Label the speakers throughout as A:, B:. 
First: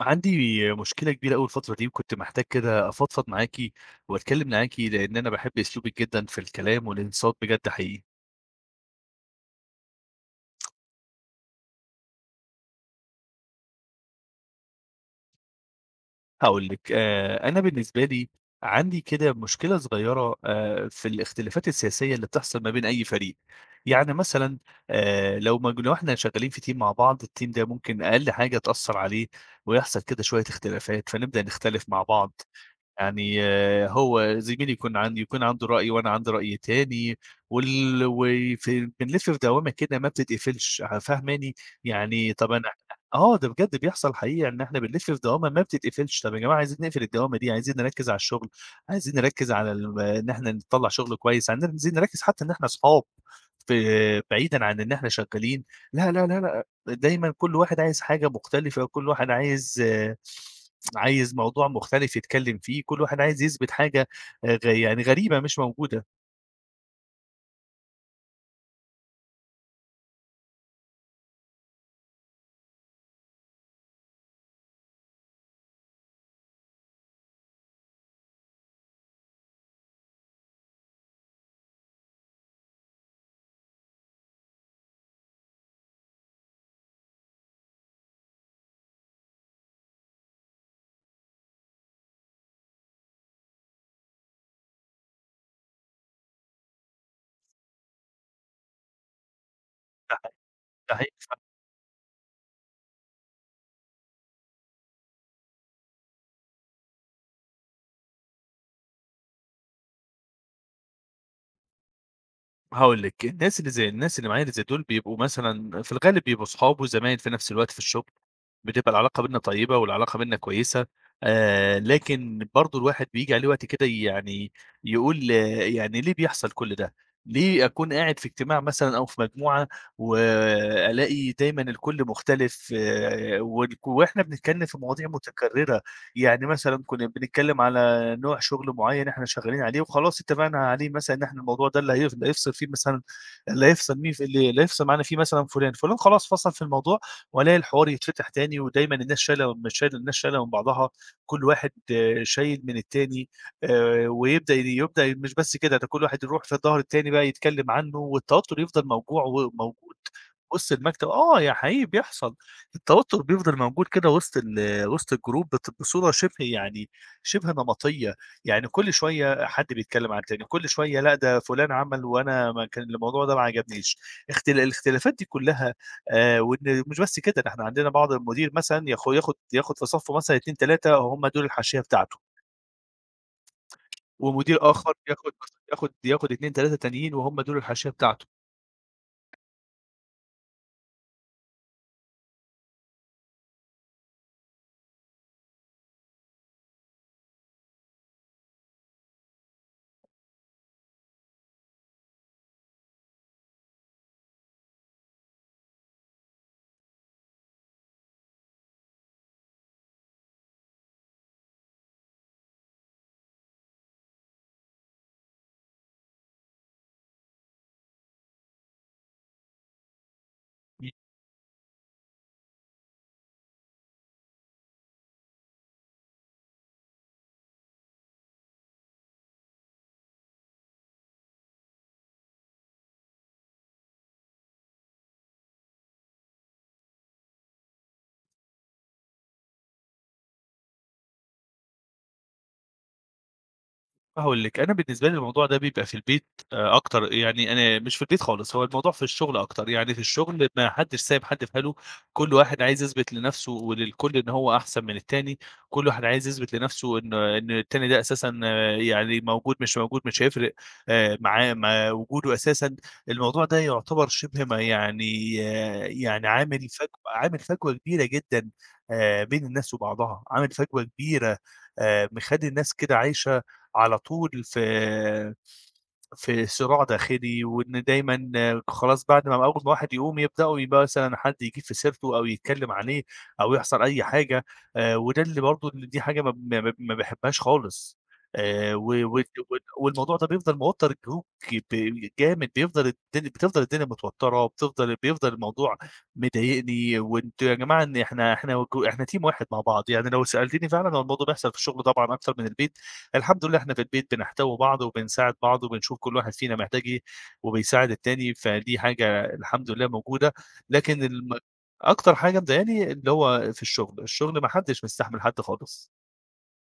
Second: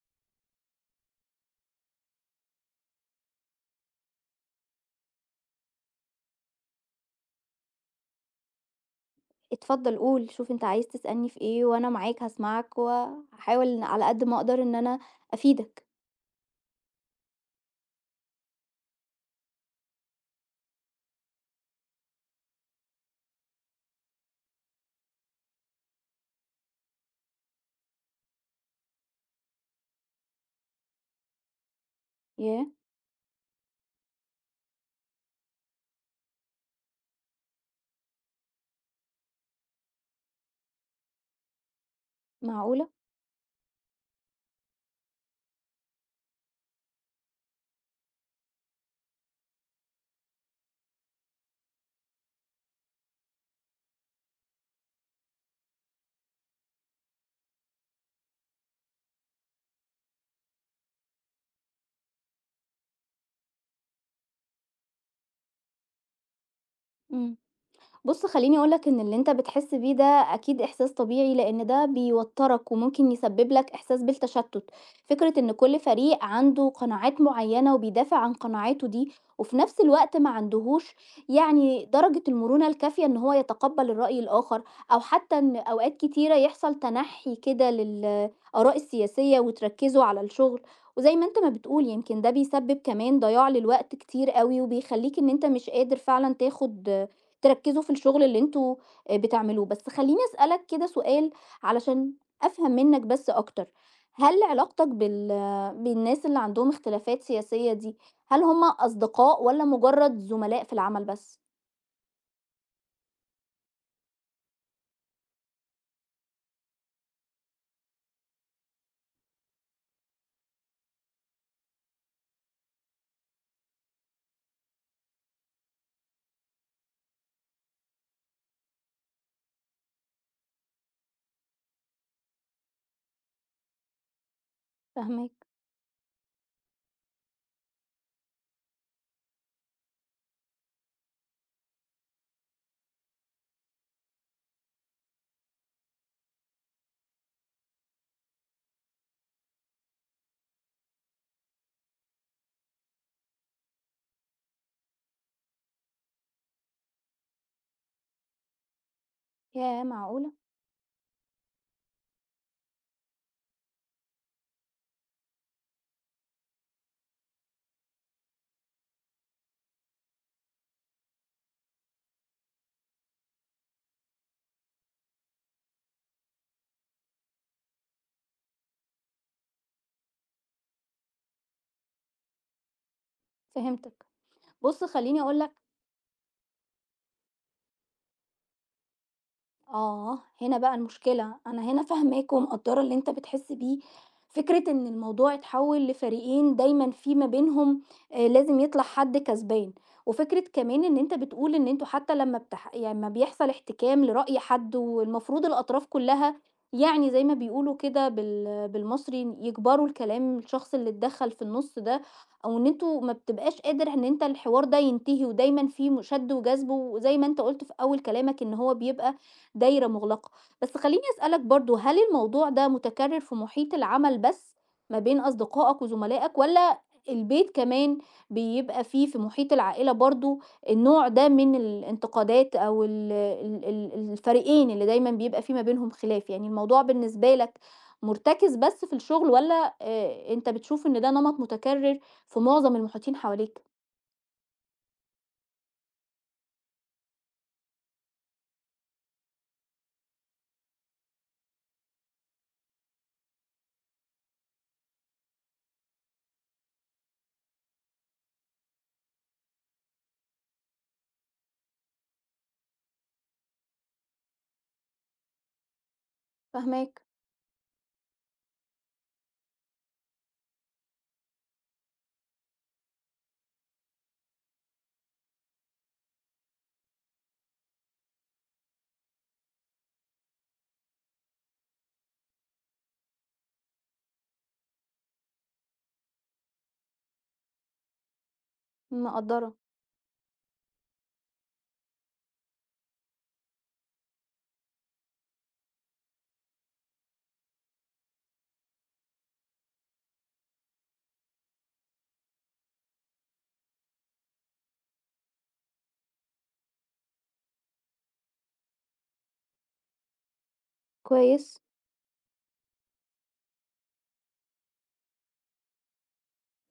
A: عندي مشكلة كبيرة أوي الفترة دي، وكنت محتاج كده أفضفض معاكِ وأتكلم معاكِ، لإن أنا باحب أسلوبِك جدًا في الكلام والانصات بجد حقيقي.
B: اتفضل قُل، شوف أنت عايز تسألني في إيه وأنا معاك هاسمعك، وهاحاول على قد ما أقدر إن أنا أفيدك.
A: هاقول لِك، أنا بالنسبة لي عندي كده مشكلة صغيرة في الاختلافات السياسية اللي بتحصل ما بين أي فريق. يعني مثلًا لو ما لو إحنا شغالين في team مع بعض، الteam ده ممكن أقل حاجة تأثّر عليه ويحصل كده شوية اختلافات، فنبدأ نختلف مع بعض.
B: ياه!
A: يعني هو زميلي يكون عنده رأي وأنا عندي رأي تاني وال وفي بنلِف في دوّامة كده ما بتتقفلش، ع فاهماني؟ يعني طَب أنا
B: معقولة!
A: آه، ده بجد بيحصل حقيقة إن إحنا بنلِف في دوّامة ما بتتقفلش. طَب يا جماعة عايزين نقفل الدوّامة دي، عايزين نركّز على الشغل، عايزين نركّز على إن إحنا نطلّع شغل كويس، عايزين نركّز حتى إن إحنا أصحاب في بعيدًا عن إن إحنا شغّالين. لا، لا، لا، لأ، دايمًا كل واحد عايز حاجة مختلفة، وكل واحد عايز آه، عايز موضوع مختلف يتكلّم فيه، كل واحد عايز يثبت حاجة غ يعني غريبة مش موجودة.
B: إمم. بُص خلّيني أقول لك إن اللي أنت بتحس بيه ده أكيد إحساس طبيعي، لإن ده بيوتّرك وممكن يسبب لك إحساس بالتشتت، فكرة إن كل فريق عنده قناعات معيّنة وبيدافع عن قناعاته دي، وفي نفس الوقت ما عندهوش يعني درجة المرونة الكافية إن هو يتقبّل الرأي الآخر، أو حتى إن أوقات كتيرة يحصل تنحي كده للآراء السياسية وتركّزوا على الشغل، وزي ما أنت ما بتقول يمكن ده بيسبب كمان ضياع للوقت كتير أوي، وبيخلّيك إن أنت مش قادر فعلًا تاخد تركّزوا في الشغل اللي أنتم بتعملوه، بس
A: ده
B: خلّيني
A: ح
B: أسألك كده
A: ده حقيقي.
B: سؤال علشان أفهم منّك بس أكتر، هل علاقتك بالناس اللي عندهم اختلافات سياسية دي، هل هم أصدقاء والّا مجرّد زملاء في العمل بس؟
A: هاقول لِك، الناس اللي معايا اللي زي دول بيبقوا مثلًا في الغالب بيبقوا صحاب وزمايل في نفس الوقت في الشغل، بتبقى العلاقة بيننا طيبة والعلاقة بيننا كويسة، لكن برضه الواحد بييجي عليه وقت كده يعني يقول يعني ليه بيحصل كل ده؟ ليه أكون قاعد في اجتماع مثلًا أو في مجموعة وألاقي دايمًا الكل مختلف آه، والك وإحنا بنتكلم في مواضيع
B: فاهماك،
A: متكررة. يعني مثلًا كنا بنتكلم على نوع شغل معين إحنا شغالين عليه وخلاص اتفقنا عليه مثلًا إن إحنا الموضوع ده اللي هيفصل فيه مثلًا اللي هيفصل مين في اللي اللي هيفصل معانا فيه مثلًا فلان، فلان خلاص فصل في الموضوع والاقي الحوار يتفتح تاني ودايمًا الناس شايلة من بعضها، كل واحد آه، شايل من التاني، ويبدأ مش بس كده، ده كل واحد يروح في ضهر التاني بقى يتكلم عنه والتوتر يفضل موجوع وموجود
B: ياه معقولة!
A: وسط المكتب آه، يا حقيقي بيحصل. التوتر بيفضل موجود كده وسط الجروب بصورة شبه يعني شِبه نمطية. يعني كل شوية حد بيتكلّم عن التاني، كل شوية لأ ده فُلان عمل وأنا ما كان الموضوع ده ما عجبنيش، الاختلافات دي كلّها، وإن مش بس كده، ده إحنا عندنا بعض المدير مثلًا ياخُد في صَفّه مثلًا 2، 3 هم دول الحاشية بتاعته،
B: فهمتك.
A: ومدير
B: بُص
A: آخر
B: خلّيني
A: ياخُد
B: أقول لك
A: مثلًا ياخُد 2، 3 تانيين وهم دول الحاشية بتاعته.
B: آه، هنا بقى المشكلة، أنا هنا فاهماك ومقدّرة اللي أنت بتحس بيه، فكرة إن الموضوع اتحوّل لفريقين دايمًا في ما بينهم لازم يطلع حد كسبان، وفكرة كمان إن أنت بتقول إن أنتم حتى لمّا بتح يعني لمّا بيحصل احتكام لرأي حد والمفروض الأطراف كلّها يعني زي ما بيقولوا كده بالمصري يكبروا الكلام الشخص اللي اتدخّل في النُص ده، أو إن أنتم ما بتبقاش قادر إن أنت الحوار ده ينتهي ودايمًا في م شَد وجذب وزي ما أنت قُلت في أول كلامك إن هو بيبقى دايرة مغلقة، بس خلّيني أسألك برضه، هل الموضوع ده متكرر في محيط العمل بس ما بين أصدقائك وزملائك، والّا البيت كمان بيبقى فيه في محيط العائلة برضه النوع ده من الانتقادات أو ال ال ال الفريقين اللي دايمًا بيبقى في ما بينهم خلاف، يعني الموضوع بالنسبة لك مُرتكز بس في الشغل، والّا أنت بتشوف إن ده نمط متكرر في معظم المحيطين حواليك؟
A: هاقول لِك، أنا بالنسبة لي الموضوع ده بيبقى في البيت أكتر، يعني أنا مش في البيت خالص، هو الموضوع في الشغل أكتر، يعني في الشغل ما حدش سايب حد في حاله، كل واحد عايز يثبت لنَفْسه وللكل إن هو أحسن من التاني، كل واحد عايز يثبت لنَفْسه إن التاني ده أساسًا يعني موجود مش موجود مش هيفرق معاه ما وجوده أساسًا. الموضوع ده يعتبر شِبه ما يعني آه، يعني
B: فاهماك،
A: عامل فجوة كبيرة جدًا بين الناس وبعضها، عامل فجوة كبيرة مخلّي الناس كده عايشة على طول في في صراع داخلي، وإن دايمًا خلاص بعد ما أول ما واحد يقوم يبدأوا يبقى مثلًا حد يجيب في سيرته أو يتكلّم عليه أو يحصل أي حاجة. وده اللي برضه اللي دي حاجة ما باحبهاش خالص. و وت
B: مقدّرة،
A: وال والموضوع ده بيفضل موتّر الجروب ب جامد، بيفضل الدنيا بتفضل الدنيا متوتّرة، بيفضل الموضوع مضايقني، وأنتم يا جماعة إن إحنا team واحد مع بعض. يعني لو سألتني فعلًا هو الموضوع بيحصل في الشغل طبعًا أكتر من البيت. الحمد لله إحنا في البيت بنحتوي بعض وبنساعد بعض وبنشوف كل واحد فينا محتاج إيه، وبيساعد التاني، فدي حاجة الحمد لله موجودة، لكن الم
B: كويس.
A: أكتر حاجة مضايقاني اللي هو في الشغل، الشغل ما حدش مستحمل حد خالص.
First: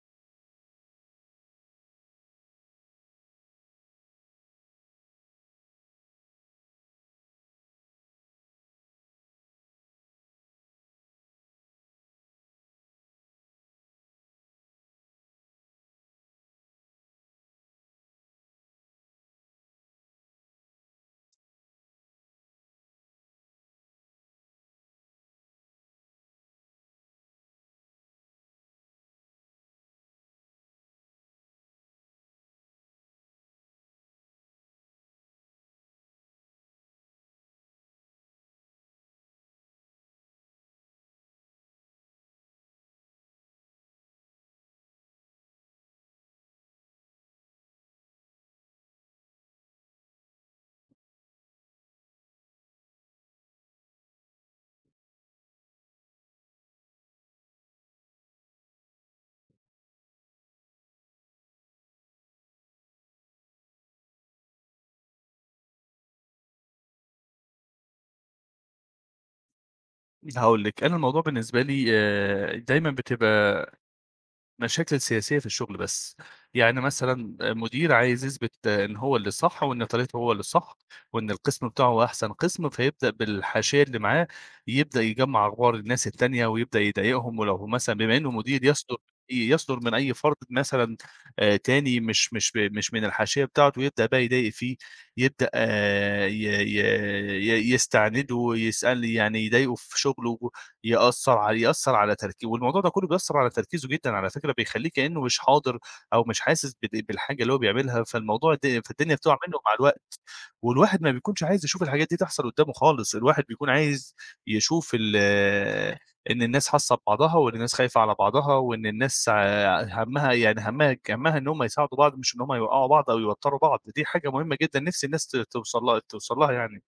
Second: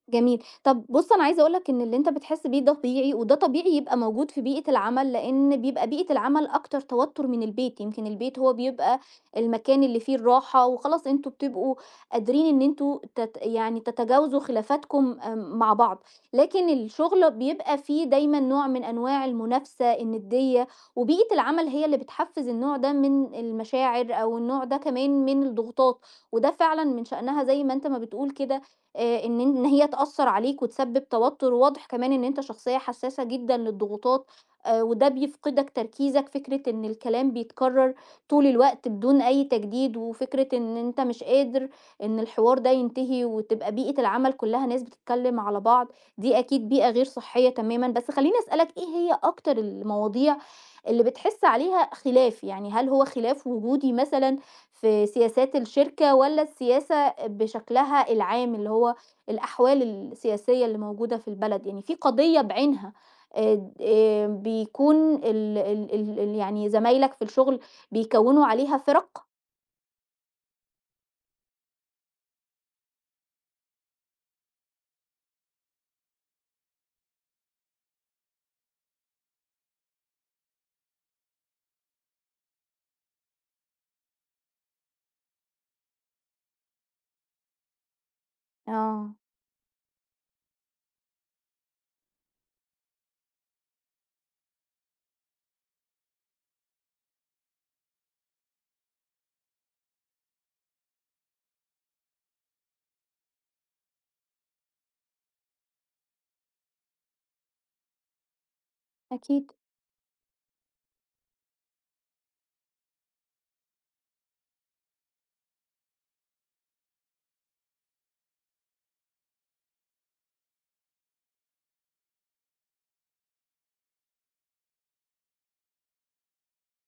B: جميل. طب بُص، أنا عايزة أقول لك إن اللي أنت بتحس بيه ده طبيعي، وده طبيعي يبقى موجود في بيئة العمل، لإن بيبقى بيئة العمل أكتر توتُّر من البيت، يمكن البيت هو بيبقى المكان اللي فيه الراحة وخلاص أنتم بتبقوا قادرين إن أنتم تت يعني تتجاوزوا خلافاتكم مع بعض، لكن الشغل بيبقى فيه دايمًا نوع من أنواع المنافسة، الندية، وبيئة العمل هي اللي بتحفّز النوع ده من المشاعر أو النوع ده كمان من الضغوطات، وده فعلًا من شأنها زي ما أنت ما بتقول كده إن هي تأثّر عليك وتسبّب توتُّر، وواضح كمان إن أنت شخصية حسّاسة جدًا للضغوطات وده بيفقدك تركيزك، فكرة إن الكلام بيتكرّر طول الوقت بدون أي تجديد وفكرة إن أنت مش قادر إن الحوار ده ينتهي وتبقى بيئة العمل كُلّها ناس بتتكلّم على بعض، دي أكيد بيئة غير صحّية تمامًا، بس خلّيني أسألك إيه هي أكتر المواضيع اللي بتحِس عليها خلاف؟ يعني هل هو خلاف وجودي مثلًا في سياسات الشركة والّا السياسة بشكلها العام، اللي هو الأحوال السياسية اللي موجودة في البلد، يعني في قضية بعينها بيكون ال ال ال ال يعني زمايلك في الشغل بيكوّنوا عليها فِرَق.
A: هاقول لِك، أنا الموضوع بالنسبة لي دايمًا بتبقى المشاكل السياسية في الشغل بس. يعني مثلًا مدير عايز يثبت إن هو اللي صح وإن طريقته هو اللي صح، وإن القسم بتاعه هو أحسن قسم، فيبدأ بالحاشية اللي معاه يبدأ يجمّع أخبار الناس التانية ويبدأ يضايقهم، ولو هو مثلًا بما إنه مدير
B: آه،
A: يصدر من أي فرد مثلًا تاني مش من الحاشية بتاعته يبدأ بقى يضايق فيه، يبدأ آه، ي ي ي يستعنده ويسأل يعني يضايقه في شغله. يأثّر على تركي والموضوع ده كلّه بيأثّر على تركيزه جدًا على فكرة، بيخلّيه كإنّه مش حاضر أو مش حاسس بالحاجة اللي هو بيعملها. فالموضوع د فالدنيا بتقع
B: أكيد.
A: منّه مع الوقت، والواحد ما بيكونش عايز يشوف الحاجات دي تحصل قدّامه خالص، الواحد بيكون عايز يشوف ال إن الناس حاصّة ببعضها، وإن الناس خايفة على بعضها، وإن الناس ع هَمّها يعني هَمّها إن هم يساعدوا بعض مش إن هم يوقّعوا بعض أو يوتّروا بعض. دي حاجة مهمة جدًا نِفْسي الناس ت توصل لها يعني.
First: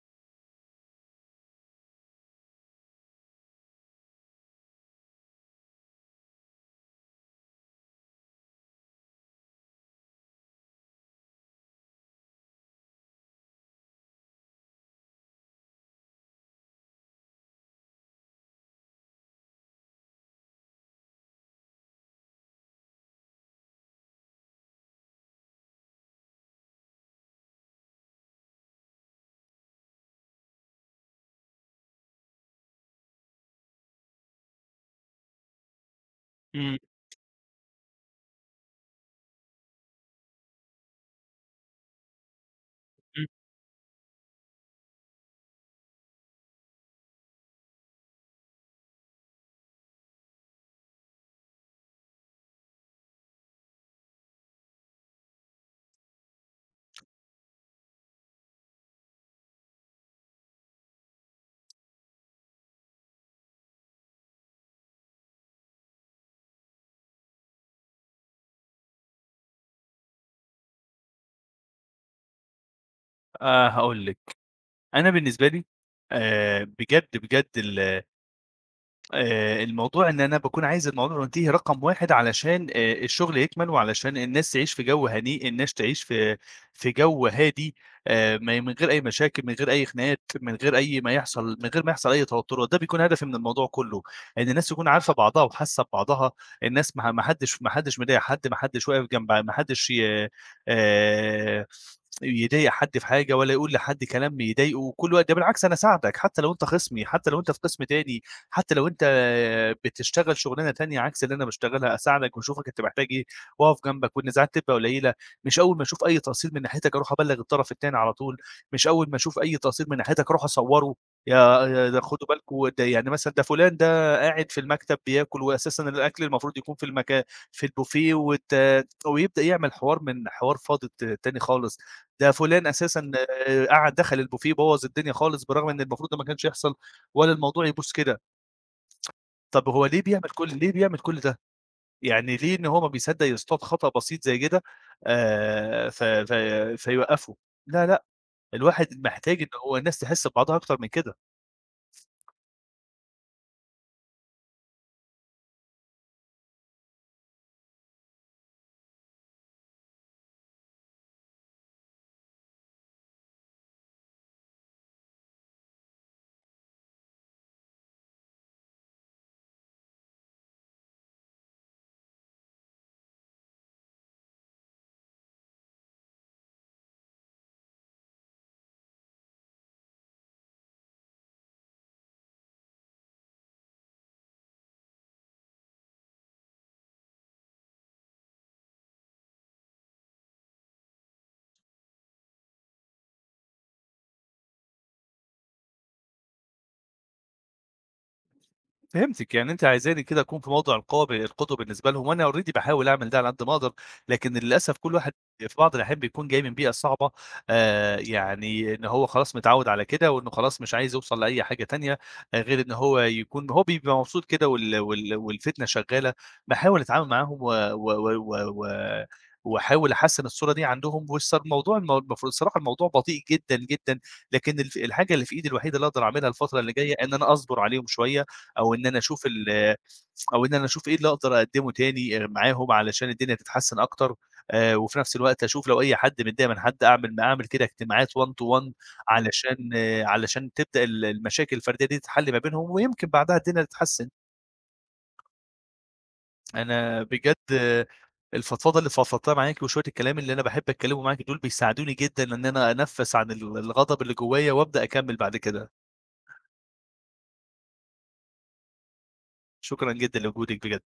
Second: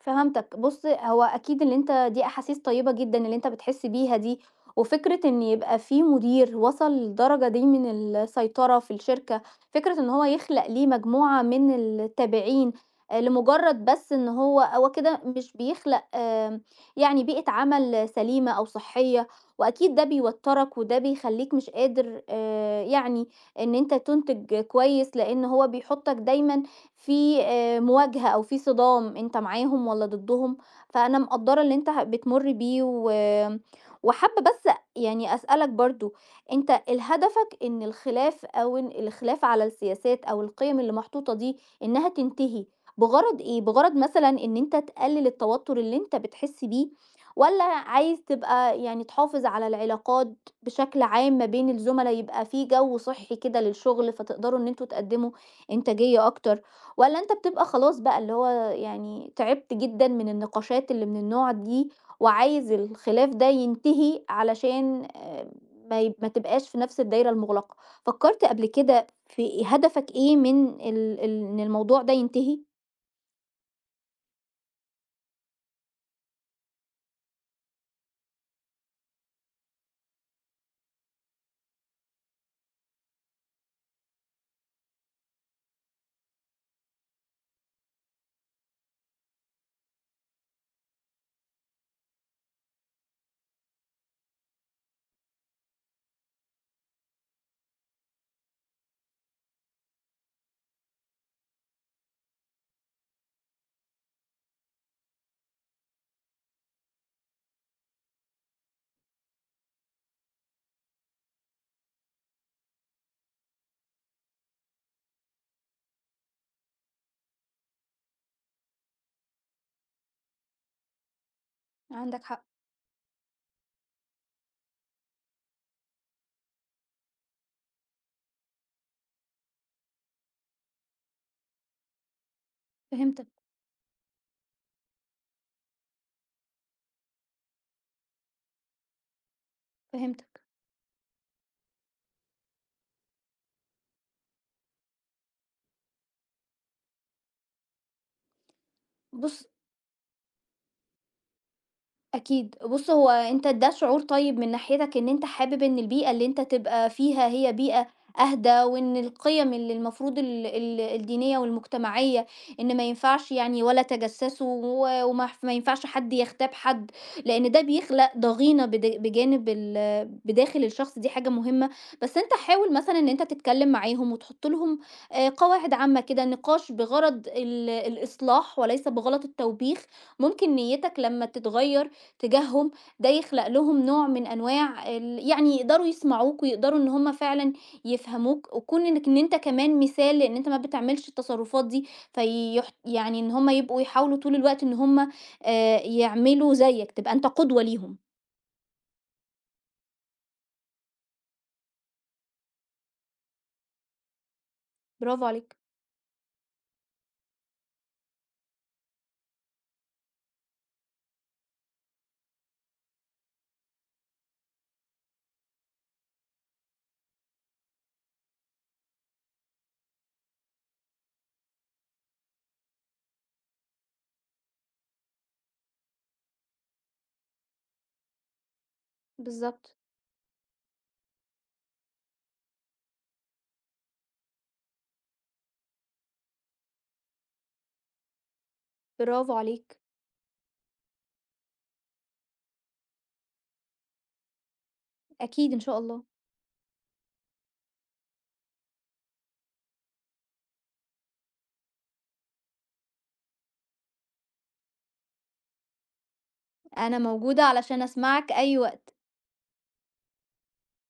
B: فهمتك. بُص، هو أكيد اللي أنت دي أحاسيس طيبة جدًا اللي أنت بتحس بيها دي، وفكرة إن يبقى في مدير وصل للدرجة دي من السيطرة في الشركة، فكرة إن هو يخلق ليه مجموعة من التابعين لمجرد بس إن هو كده مش بيخلق يعني بيئة عمل سليمة أو صحية، وأكيد ده بيوتّرك وده بيخلّيك مش قادر يعني إن أنت تنتج كويس، لإن هو بيحطك دايمًا في مواجهة أو في صِدام أنت معاهم والّا ضدهم، فأنا مقدّرة اللي أنت ه بتمُر بيه و وحابة بس يعني أسألك برضه،
A: إمم،
B: أنت هدفك إن الخلاف أو إن الخلاف على السياسات أو القِيَم اللي محطوطة دي إنها تنتهي
A: إمم.
B: بغرض إيه؟ بغرض مثلًا إن أنت تقلِّل التوتُّر اللي أنت بتحس بيه والّا عايز تبقى يعني تحافظ على العلاقات بشكل عام ما بين الزُملا، يبقى في جو صحّي كده للشُغل فتقدروا إن أنتم تقدِّموا إنتاجية أكتر؟ والّا أنت بتبقى خلاص بقى اللي هو يعني تعبت جدًا من النقاشات اللي من النوع دي، وعايز الخلاف ده ينتهي علشان ما ي ما تبقاش في نفس الدايرة المغلقة، فكرت قبل كده في هدفك إيه من ال ال إن الموضوع ده ينتهي؟
A: هاقول لِك، أنا بالنسبة لي بجد، بجد ال الموضوع إن أنا باكون عايز الموضوع ينتهي رقم 1 علشان الشغل يكمل، وعلشان الناس تعيش في جو هنيء، الناس تعيش في في جو هادي ما من غير أي مشاكل، من غير أي خناقات، من غير ما يحصل أي توتُّرات. ده بيكون هدفي من الموضوع كلّه، إن الناس تكون عارفة بعضها وحاسة ببعضها، الناس ما ما حدّش ما حدّش مضايق حد، ما حدّش ي آآ يضايق حد في حاجة ولا يقول لحد كلام يضايقه. وكل وقت ده بالعكس أنا أساعدك، حتى لو أنت خصمي، حتى لو أنت في قسم تاني، حتى لو أنت بتشتغل شغلانة تانية عكس اللي أنا باشتغلها، أساعدك وأشوفك أنت محتاج إيه، وأقف جنبك، والنزاعات تبقى قليلة. مش أول ما أشوف أي تقصير من ناحيتك أروح أبلّغ الطرف التاني على طول، مش أول ما أشوف أي تقصير من ناحيتك أروح أصوّره، يا يا ده
B: عندك
A: خدوا
B: حق،
A: بالكم ده يعني مثلًا ده فلان ده قاعد في المكتب بياكل، وأساسًا الأكل المفروض يكون في المكان في البوفيه ويبدأ يعمل حوار من حوار فاضي ت تاني خالص، ده فلان أساسًا
B: فهمتك،
A: آه، قعد دخل البوفيه بوّظ الدنيا خالص، بالرغم إن المفروض ده ما كانش يحصل، ولا الموضوع يبوظ كده. طب هو
B: فهمتك.
A: ليه بيعمل كل ده؟ يعني ليه إن هو ما بيصدّق يصطاد خطأ بسيط زي كده ف ف فيوقّفه؟ لا، لأ، الواحد محتاج
B: بُص
A: إن هو الناس تحِس ببعضها أكتر من كده.
B: أكيد. بُص، هو أنت ده شعور طيب من ناحيتك إن أنت حابب إن البيئة اللي أنت تبقى فيها هي بيئة أهدى، وإن القيم اللي المفروض ال ال الدينية والمجتمعية إن ما ينفعش يعني ولا تجسسوا و وما ف ما ينفعش حد يغتاب حد، لإن ده بيخلق ضغينة بد بجانب بداخل الشخص، دي حاجة مهمة. بس أنت حاول مثلًا إن أنت تتكلم معاهم وتحط لهم قواعد عامة كده، نقاش بغرض الإصلاح وليس بغرض التوبيخ. ممكن نيتك لمّا تتغير تجاههم، ده يخلق لهم نوع من أنواع يعني يقدروا يسمعوك ويقدروا إن هم فعلًا يفهموك، وكون إنك إن أنت كمان مثال لإن أنت ما بتعملش التصرفات دي، فيح يعني إن هم يبقوا يحاولوا طول الوقت إن هم يعملوا زيك، تبقى أنت قدوة ليهم.
A: فهمتِك، يعني أنتِ عايزاني كده أكون في موضع القدوة بالنسبة لهم، وأنا already باحاول أعمل ده على قد ما أقدر، لكن للأسف كل واحد
B: برافو
A: في
B: عليك،
A: بعض الأحيان بيكون جاي من بيئة صعبة. يعني إن هو خلاص متعوّد على كده، وإنه خلاص مش عايز يوصل لأي حاجة تانية، آه، غير إن هو يكون هو بيبقى مبسوط كده وال وال والفتنة شغالة. باحاول أتعامل معاهم و و و و و واحاول أحسّن الصورة دي عندهم، والص الموضوع المو المفروض الصراحة الموضوع بطيء جدًا، جدًا. لكن الحاجة اللي في إيدي الوحيدة اللي أقدر أعملها الفترة اللي جاية إن أنا أصبر عليهم شوية أو إن أنا أشوف ال
B: بالضبط،
A: أو إن أنا أشوف إيه اللي أقدر أقدّمه تاني معاهم علشان الدنيا تتحسّن أكتر. وفي نفس الوقت أشوف لو أي حد متضايق من حد أعمل كده اجتماعات one to one
B: برافو
A: علشان
B: عليك،
A: آه، علشان تبدأ المشاكل الفردية دي تتحل ما بينهم، ويمكن بعدها الدنيا تتحسّن.
B: أكيد إن شاء الله،
A: أنا بجد آه، الفضفضة اللي فضفضتها معاكِ وشوية الكلام اللي أنا باحب أتكلّمه معاكِ دول بيساعدوني جدًا إن أنا أنفّس عن الغضب اللي جوّايا وأبدأ أكمّل بعد كده.
B: أنا موجودة علشان أسمعك أي وقت.
A: شكرًا جدًا لوجودِك بجد.